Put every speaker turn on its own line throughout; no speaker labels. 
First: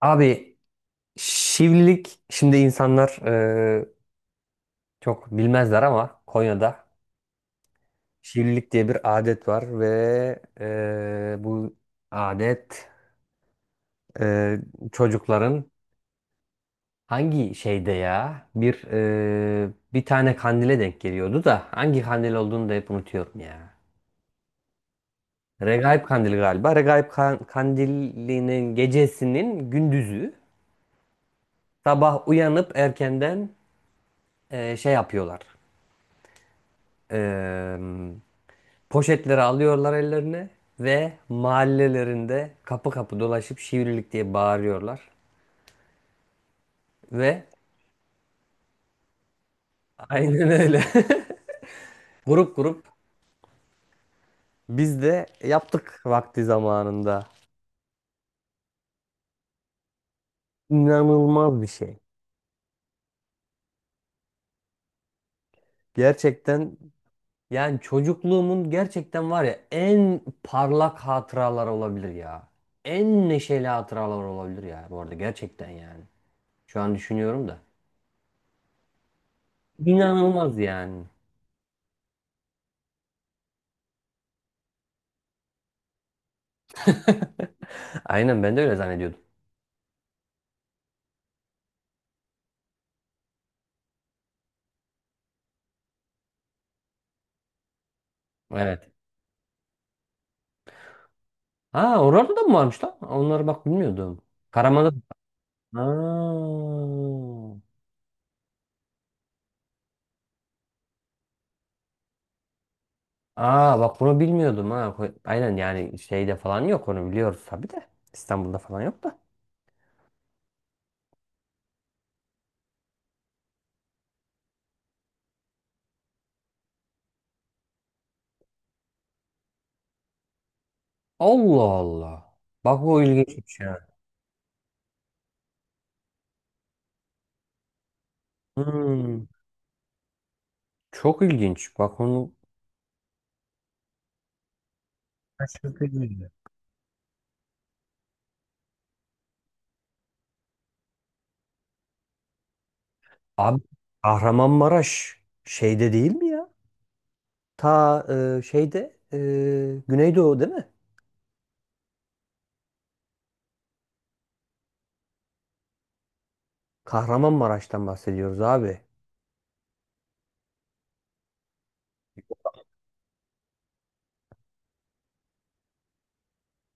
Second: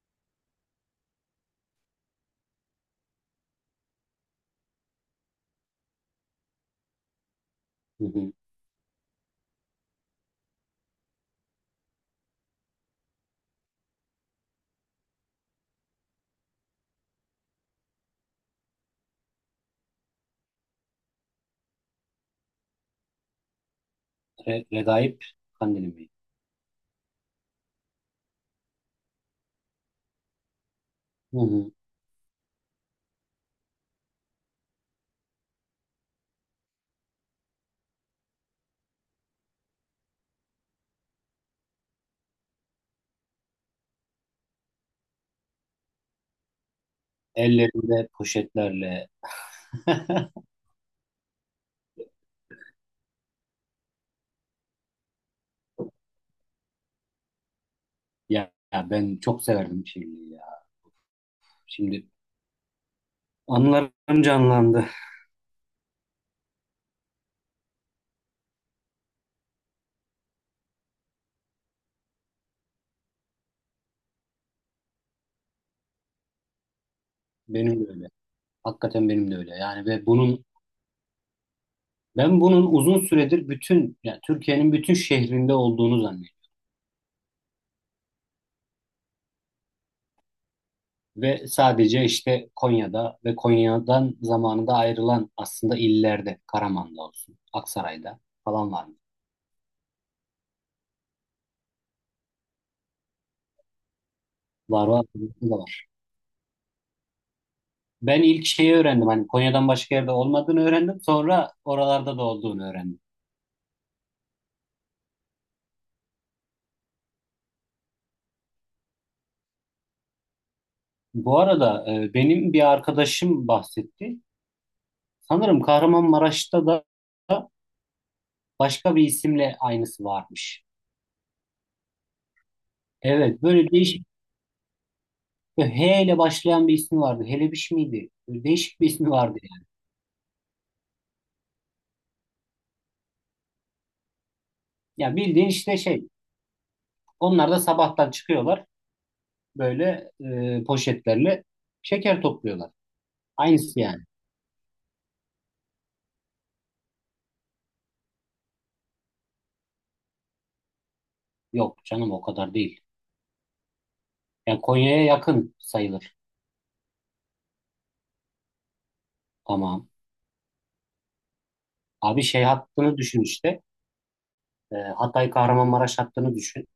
Abi şivlilik şimdi insanlar çok bilmezler ama Konya'da
Hı hı.
şivlilik diye bir adet var ve bu adet e, çocukların hangi şeyde ya bir tane kandile denk geliyordu da hangi kandil olduğunu da hep unutuyorum ya.
Regaip Kandili
Regaip
mi?
kandili galiba. Regaip kandilinin gecesinin gündüzü
Hı hı.
sabah uyanıp erkenden şey yapıyorlar. E, Poşetleri alıyorlar ellerine ve mahallelerinde kapı kapı dolaşıp şivrilik diye bağırıyorlar. Ve
Ellerinde poşetlerle.
aynen öyle. Grup grup biz de yaptık vakti zamanında.
Ya, ben çok severdim şiirliği ya.
İnanılmaz bir şey.
Şimdi anılarım canlandı.
Gerçekten yani çocukluğumun gerçekten var ya en parlak hatıralar olabilir ya. En neşeli hatıralar olabilir ya bu arada gerçekten yani. Şu an düşünüyorum da.
Benim de öyle. Hakikaten benim de öyle. Yani ve bunun
İnanılmaz yani.
ben bunun uzun süredir bütün yani Türkiye'nin bütün şehrinde olduğunu zannediyorum.
Aynen ben de öyle zannediyordum.
Ve sadece işte Konya'da ve Konya'dan zamanında ayrılan aslında illerde, Karaman'da olsun, Aksaray'da falan var.
Evet. Ha oralarda da mı varmış lan? Onları bak bilmiyordum.
Var,
Karaman'da.
var. Var.
Aa.
Ben ilk şeyi öğrendim. Hani Konya'dan başka yerde olmadığını öğrendim. Sonra oralarda da olduğunu öğrendim.
Aa bak bunu bilmiyordum ha. Aynen yani şeyde falan yok onu biliyoruz tabii de. İstanbul'da falan yok da.
Bu arada benim bir arkadaşım bahsetti. Sanırım Kahramanmaraş'ta da başka bir isimle aynısı varmış.
Allah Allah. Bak o
Evet,
ilginçmiş
böyle
ya.
değişik H ile başlayan bir ismi vardı. Helebiş miydi? Böyle değişik bir ismi
Hmm.
vardı yani.
Çok ilginç. Bak onu
Ya bildiğin işte şey.
şaşırtıcıydı.
Onlar da sabahtan çıkıyorlar. Böyle poşetlerle şeker topluyorlar.
Abi
Aynısı yani.
Kahramanmaraş şeyde değil mi ya? Ta şeyde Güneydoğu değil mi?
Yok canım o kadar değil. Yani Konya'ya yakın sayılır.
Kahramanmaraş'tan bahsediyoruz abi.
Tamam. Abi şey hattını düşün işte. Hatay Kahramanmaraş hattını düşün.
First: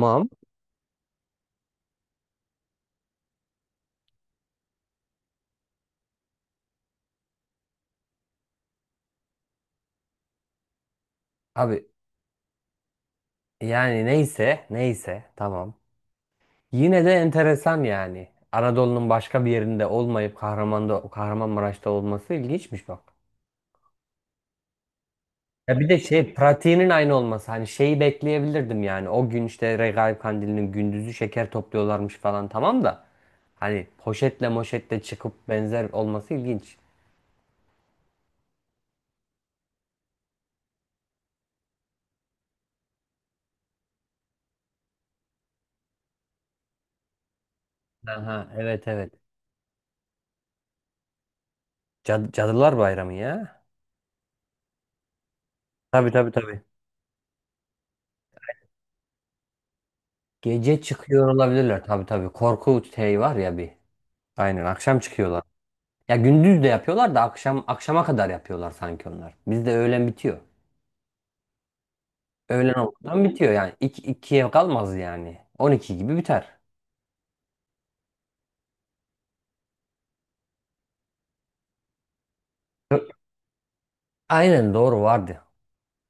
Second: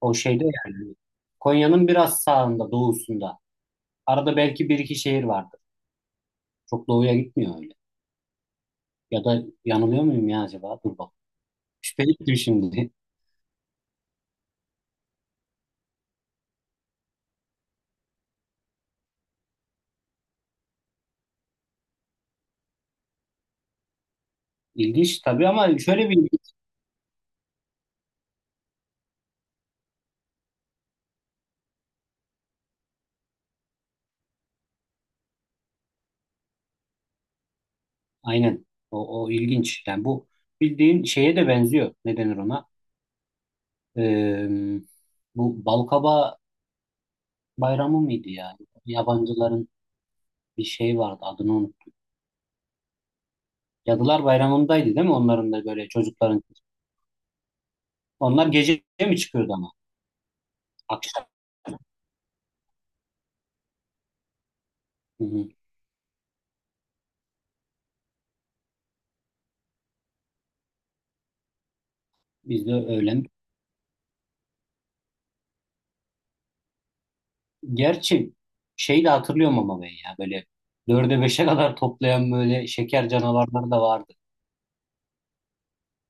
O şeyde yani. Konya'nın biraz sağında, doğusunda. Arada belki bir iki şehir vardır. Çok doğuya gitmiyor öyle. Ya da yanılıyor muyum ya acaba? Dur bak.
Abi
Şüpheli ettim şimdi.
yani neyse, neyse tamam. Yine de enteresan yani. Anadolu'nun başka bir yerinde olmayıp Kahraman'da, Kahramanmaraş'ta olması ilginçmiş bak.
İlginç tabii ama
Ya bir de
şöyle bir
şey
ilginç.
pratiğinin aynı olması hani şeyi bekleyebilirdim yani. O gün işte Regaip Kandili'nin gündüzü şeker topluyorlarmış falan tamam da. Hani poşetle moşetle çıkıp benzer olması ilginç.
Aynen. O ilginç. Yani bu bildiğin şeye de benziyor. Ne denir ona? Ee, Bu Balkaba Bayramı mıydı
Aha
ya?
evet evet.
Yabancıların bir şey vardı. Adını unuttum.
Cadılar Bayramı ya.
Cadılar Bayramı'ndaydı değil mi? Onların da böyle
Tabii tabii
çocukların.
tabii.
Onlar gece mi çıkıyordu ama?
Gece
Akşam.
çıkıyor olabilirler tabii tabii. Korku şey var ya bir. Aynen akşam
Hı
çıkıyorlar.
hı.
Ya gündüz de yapıyorlar da akşam akşama kadar yapıyorlar sanki onlar. Bizde öğlen bitiyor.
Biz de
Öğlen olmadan
öğlen.
bitiyor yani. İki, 2'ye kalmaz yani. 12 gibi biter.
Gerçi şey de hatırlıyorum ama ben ya böyle dörde beşe kadar toplayan böyle
Ö-
şeker canavarları da vardı.
Aynen doğru vardı.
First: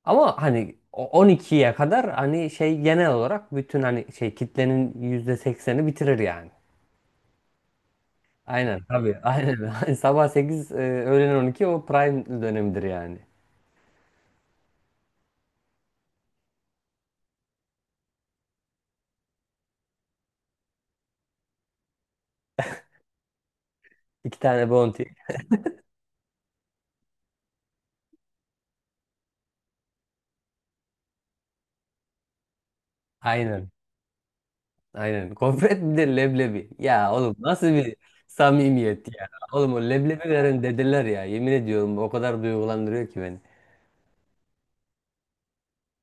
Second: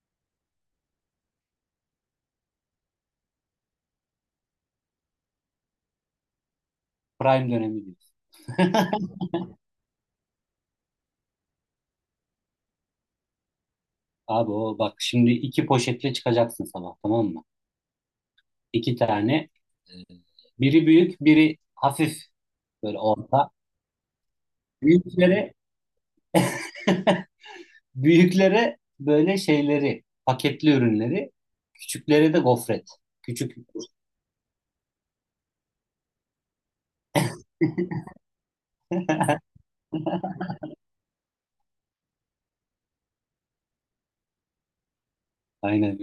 Ama hani o 12'ye kadar hani şey genel olarak bütün hani şey kitlenin %80'i bitirir yani.
Prime dönemi diyor.
Aynen tabii. Aynen. Sabah 8 öğlen 12 o prime dönemidir yani.
Abi o bak şimdi iki poşetle çıkacaksın sabah, tamam mı? İki tane. e, Biri büyük, biri hafif böyle orta.
İki tane bounty.
Büyüklere büyüklere böyle şeyleri, paketli ürünleri, küçüklere de gofret. Küçük.
Aynen. Aynen. Gofret bir de leblebi. Ya oğlum nasıl bir samimiyet ya. Oğlum o leblebi veren dedeler ya. Yemin ediyorum o kadar duygulandırıyor ki beni.
Aynen.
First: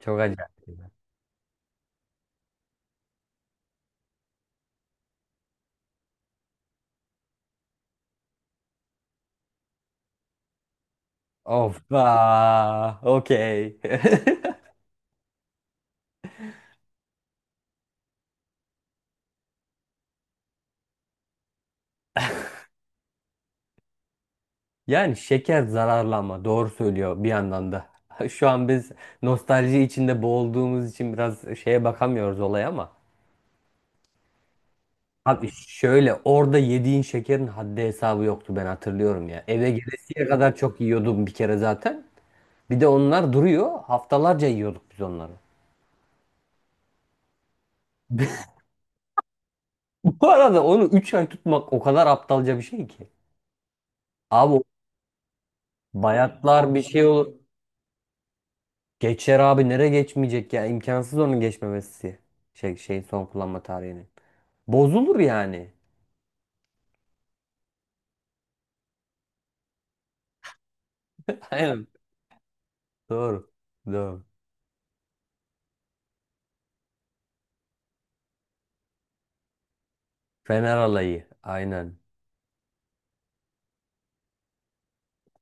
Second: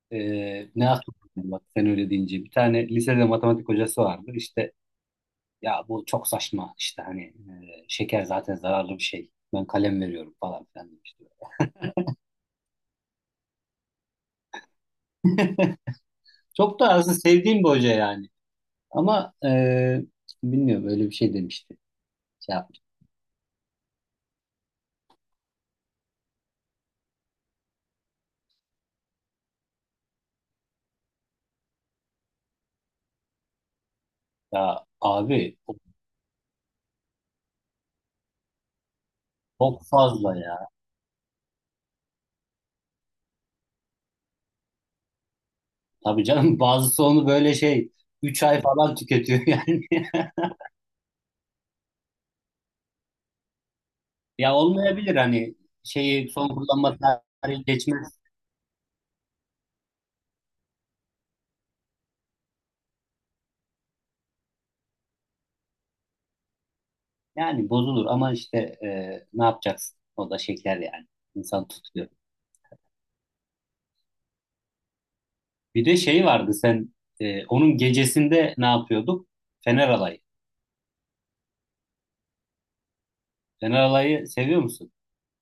Çok acayip.
Ne aklıma, bak sen öyle deyince bir tane lisede matematik hocası vardı işte, ya bu çok saçma işte hani şeker zaten zararlı bir şey, ben kalem veriyorum falan filan demişti.
Of. Aa, okey.
Çok da aslında sevdiğim bir hoca yani ama bilmiyorum öyle bir şey demişti. Şey yaptı.
Yani şeker zararlı ama doğru söylüyor bir yandan da. Şu an biz nostalji içinde boğulduğumuz için biraz şeye bakamıyoruz olaya ama.
Ya abi
Abi
o
şöyle orada yediğin şekerin haddi hesabı yoktu ben hatırlıyorum ya. Eve
çok
gelesiye
fazla
kadar
ya.
çok yiyordum bir kere zaten. Bir de onlar duruyor. Haftalarca yiyorduk biz onları.
Tabii canım, bazısı onu böyle şey 3 ay falan tüketiyor yani.
Bu arada onu 3 ay tutmak o kadar aptalca bir şey ki. Abi
Ya
o
olmayabilir hani şeyi son
bayatlar bir
kullanma
şey olur.
tarihi geçmez.
Geçer abi nereye geçmeyecek ya? İmkansız onun geçmemesi. Şey, şeyin son kullanma tarihinin. Bozulur yani.
Yani bozulur ama işte ne yapacaksın? O da şeker yani. İnsan
Aynen.
tutuyor.
Doğru. Doğru.
Bir de şey vardı sen, onun gecesinde ne yapıyorduk? Fener alayı.
Fener alayı. Aynen.
Fener alayı seviyor musun?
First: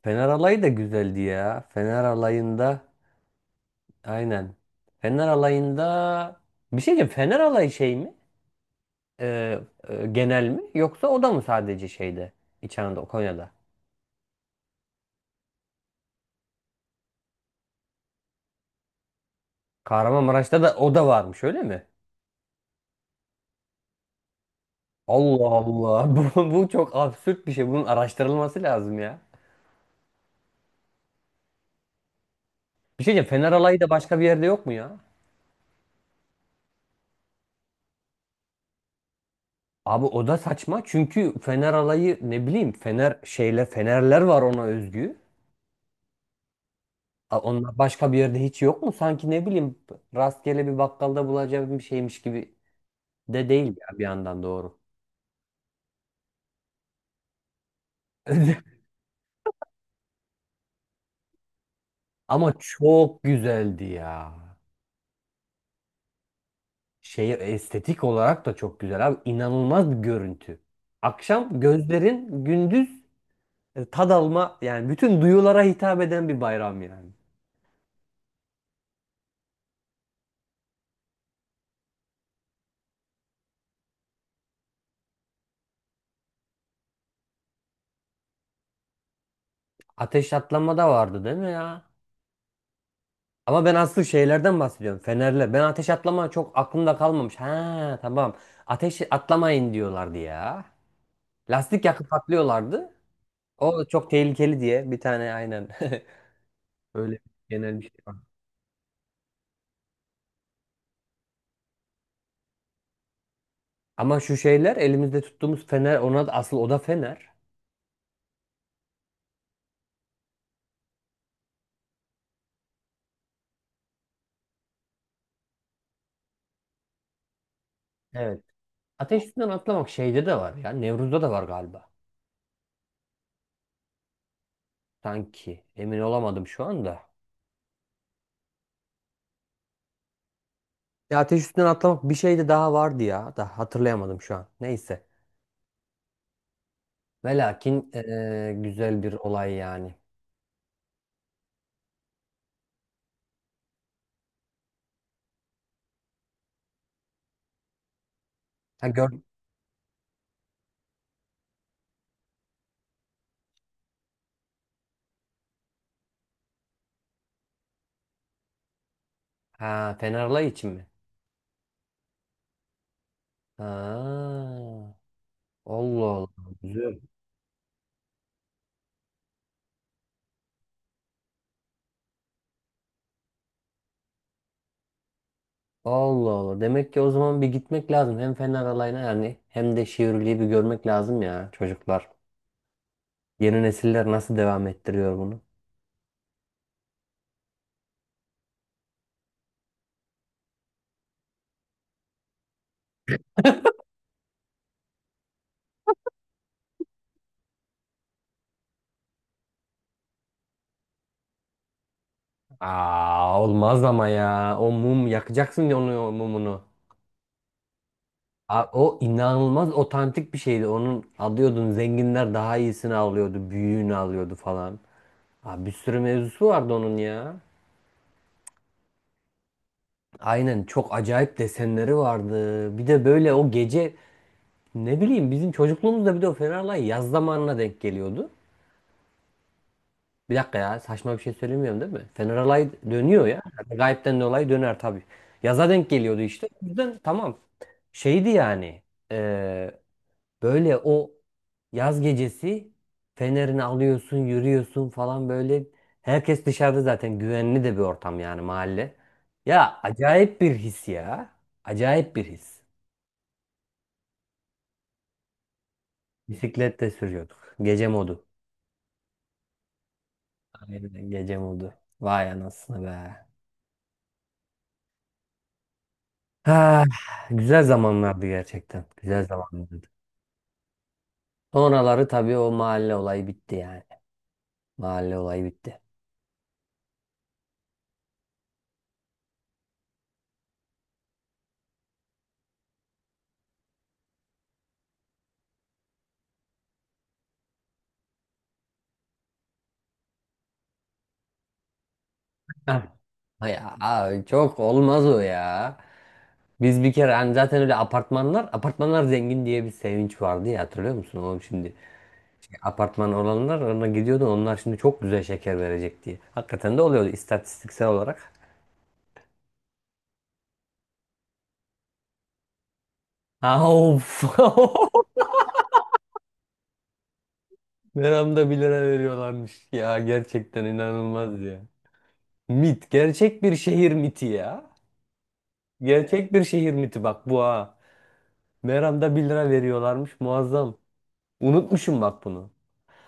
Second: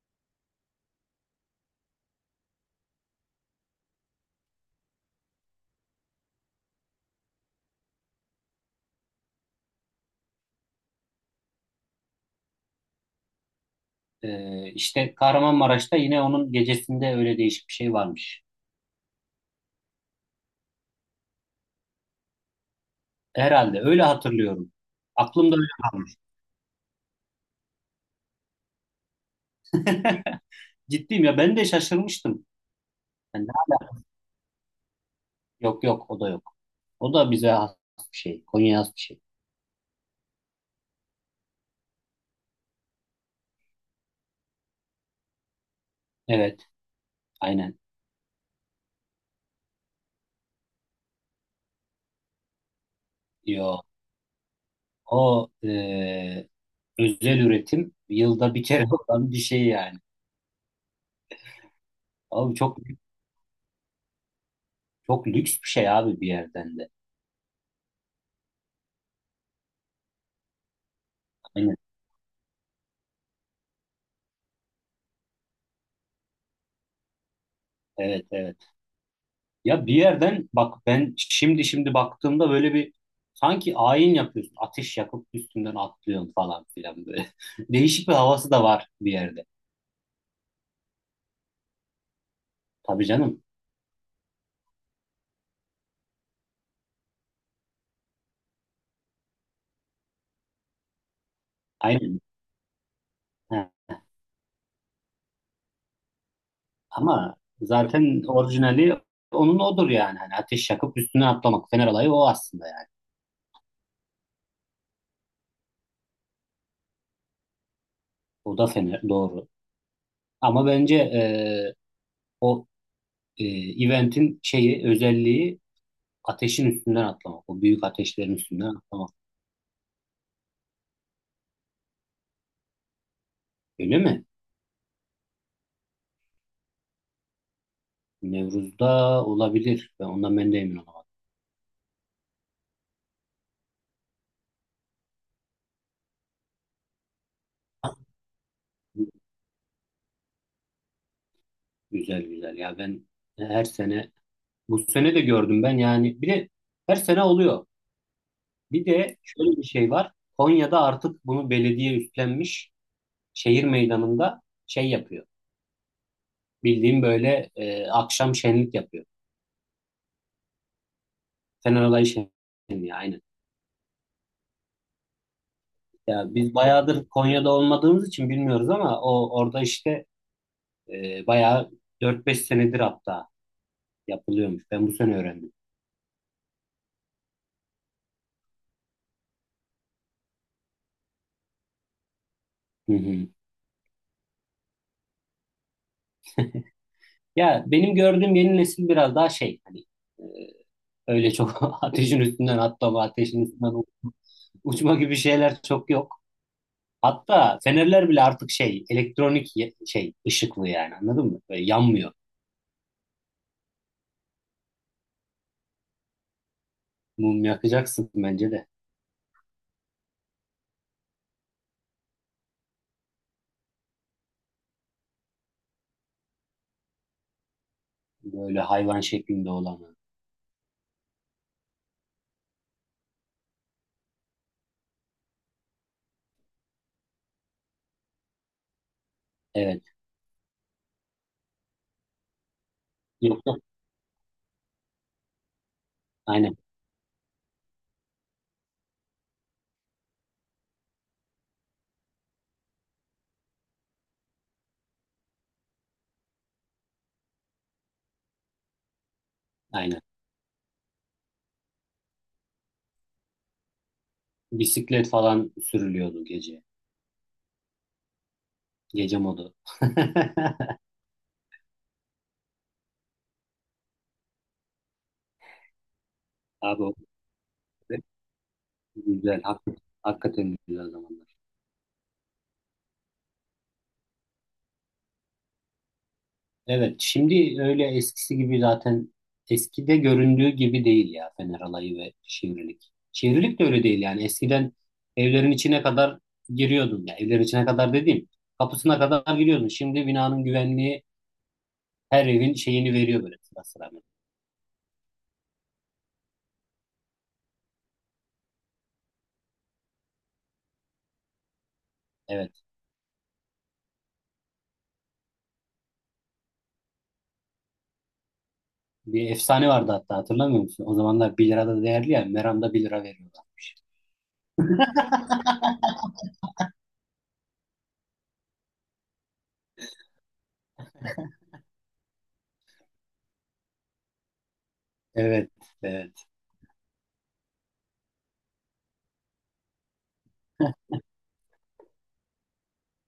Fener alayı da güzeldi ya. Fener alayında. Aynen. Fener alayında. Bir şey diyeceğim. Fener alayı şey mi? e, genel mi yoksa o da mı sadece şeyde İç Anadolu Konya'da?
İşte Kahramanmaraş'ta yine onun gecesinde öyle değişik bir şey varmış.
Kahramanmaraş'ta da o da varmış öyle mi?
Herhalde öyle hatırlıyorum.
Allah
Aklımda öyle kalmış.
Allah bu çok absürt bir şey bunun araştırılması lazım ya.
Ciddiyim, ya ben de şaşırmıştım.
Bir şey diyeceğim
Yani
Fener alayı da
hala,
başka bir yerde yok mu ya?
yok yok, o da yok. O da bize has bir şey. Konya'ya has bir şey.
Abi o da saçma çünkü Fener alayı ne bileyim Fener şeyle Fenerler var ona özgü.
Evet,
Onlar
aynen.
başka bir yerde hiç yok mu? Sanki ne bileyim rastgele bir bakkalda bulacağım bir şeymiş gibi de değil
Yo.
ya bir yandan doğru.
O özel üretim yılda bir kere olan bir şey yani.
Ama
Abi çok
çok güzeldi ya.
çok lüks bir şey abi bir yerden de.
Şey estetik olarak da çok güzel abi. İnanılmaz bir görüntü. Akşam
Aynen.
gözlerin gündüz tad alma yani bütün duyulara hitap eden bir bayram yani.
Evet, evet. Ya bir yerden bak, ben şimdi baktığımda böyle bir sanki ayin yapıyorsun. Ateş yakıp üstünden atlıyorsun falan filan böyle. Değişik bir havası da var bir yerde.
Ateş atlama da vardı değil mi ya?
Tabii canım.
Ama ben asıl şeylerden bahsediyorum. Ben ateş atlama çok aklımda kalmamış. Ha tamam. Ateş atlamayın diyorlardı ya. Lastik yakıp
Aynen.
patlıyorlardı.
Ha,
O çok tehlikeli diye bir tane aynen. Öyle
ama
genel bir şey var.
zaten orijinali onun odur yani. Hani ateş yakıp üstüne atlamak. Fener olayı o aslında yani.
Ama şu şeyler elimizde tuttuğumuz fener ona da asıl o da fener.
O da fener, doğru. Ama bence o e, eventin şeyi, özelliği ateşin üstünden atlamak. O büyük ateşlerin
Evet.
üstünden atlamak.
Ateş üstünden atlamak şeyde de var ya. Nevruz'da da var galiba.
Öyle mi?
Sanki. Emin olamadım şu anda.
Nevruz'da olabilir. Ben de emin olamadım.
Ya ateş üstünden atlamak bir şey de daha vardı ya. Da hatırlayamadım şu an. Neyse. Ve lakin güzel bir olay yani.
Güzel güzel. Ya ben her sene, bu sene de gördüm ben yani. Bir de her sene oluyor. Bir
Ha gör.
de şöyle bir şey var. Konya'da artık bunu belediye üstlenmiş. Şehir meydanında şey yapıyor. Bildiğim böyle, akşam şenlik yapıyor.
Ha Fenerlay için mi?
Fener Alayı şenliği. Aynen.
Ha. Allah
Ya
Allah.
biz
Güzel.
bayağıdır Konya'da olmadığımız için bilmiyoruz ama o orada işte bayağı 4-5 senedir hatta yapılıyormuş. Ben bu sene öğrendim.
Allah Allah. Demek ki o zaman bir gitmek lazım. Hem Fener alayına yani hem de Şivrili'yi bir görmek lazım ya çocuklar.
Hı hı.
Yeni nesiller nasıl devam ettiriyor bunu?
Ya benim gördüğüm yeni nesil biraz daha şey hani, e, öyle çok ateşin üstünden atlama, ateşin üstünden uçma gibi şeyler çok yok. Hatta fenerler bile artık şey, elektronik şey ışıklı yani, anladın mı? Böyle yanmıyor.
Aa, olmaz ama ya. O mum yakacaksın ya onu o mumunu.
Mum yakacaksın bence
Aa,
de.
o inanılmaz otantik bir şeydi. Onun alıyordun zenginler daha iyisini alıyordu. Büyüğünü alıyordu falan. Aa, bir sürü mevzusu vardı onun ya.
Böyle hayvan şeklinde olanı.
Aynen çok acayip desenleri vardı. Bir de böyle o gece ne bileyim bizim çocukluğumuzda bir de o Fenerlay yaz zamanına denk geliyordu.
Evet.
Bir dakika ya saçma bir şey söylemiyorum değil mi? Fener Alay dönüyor
Yok,
ya.
yok.
Yani Gayipten dolayı döner tabii. Yaza denk geliyordu işte.
Aynen.
O yüzden tamam. Şeydi yani. e, böyle o yaz gecesi Fener'ini alıyorsun yürüyorsun falan böyle. Herkes dışarıda zaten güvenli de bir ortam yani mahalle. Ya
Aynen.
acayip bir his ya. Acayip bir his.
Bisiklet falan sürülüyordu gece.
Bisiklet de sürüyorduk. Gece modu.
Gece modu.
Aynen, gece modu. Vay anasını be.
Abi
Ha,
o
güzel zamanlardı gerçekten. Güzel
güzel.
zamanlardı.
Hakikaten güzel zamanlar.
Sonraları tabii o mahalle olayı bitti yani. Mahalle olayı bitti.
Evet, şimdi öyle eskisi gibi zaten, eskide göründüğü gibi değil ya Fener Alayı ve Şivrilik. Şivrilik de öyle değil yani. Eskiden evlerin içine kadar giriyordun. Ya evlerin içine kadar dediğim kapısına kadar giriyordun. Şimdi binanın güvenliği her evin
Ah.
şeyini veriyor böyle sıra
Ya
sıra.
ay, çok olmaz o ya. Biz bir kere hani zaten öyle apartmanlar zengin diye bir sevinç vardı ya hatırlıyor musun oğlum şimdi?
Evet.
Şey, apartman olanlar ona gidiyordu onlar şimdi çok güzel şeker verecek diye. Hakikaten de oluyordu istatistiksel olarak.
Bir efsane vardı, hatta hatırlamıyor musun? O zamanlar 1 lira da değerli ya. Meram'da 1 lira
Ha,
veriyorlarmış.
Of. Meramda bir lira veriyorlarmış ya gerçekten inanılmaz ya. Mit. Gerçek bir şehir miti ya.
Evet, evet.
Gerçek bir şehir miti bak bu ha. Meram'da bir lira veriyorlarmış muazzam. Unutmuşum bak bunu.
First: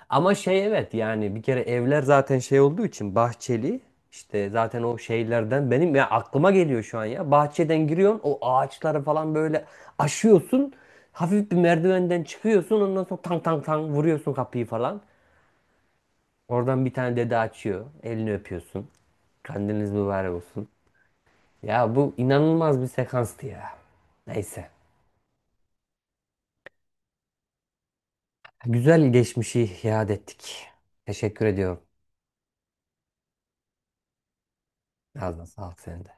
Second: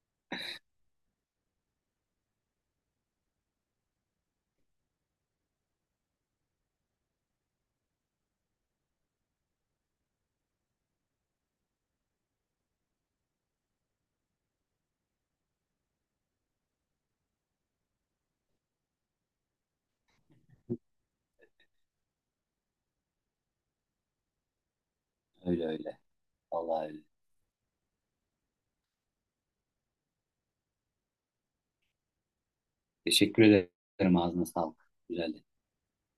Ama şey evet yani bir kere evler zaten şey olduğu için bahçeli. İşte zaten o şeylerden benim ya aklıma geliyor şu an ya. Bahçeden giriyorsun o ağaçları falan böyle aşıyorsun. Hafif bir merdivenden çıkıyorsun ondan sonra tang tang tang vuruyorsun kapıyı falan. Oradan bir tane dede açıyor. Elini öpüyorsun. Kandiliniz mübarek olsun. Ya bu inanılmaz bir sekanstı ya. Neyse.
Öyle öyle. Vallahi öyle.
Güzel geçmişi iade ettik. Teşekkür ediyorum.
Teşekkür ederim. Ağzına sağlık. Güzel
Ağzına sağlık senin de.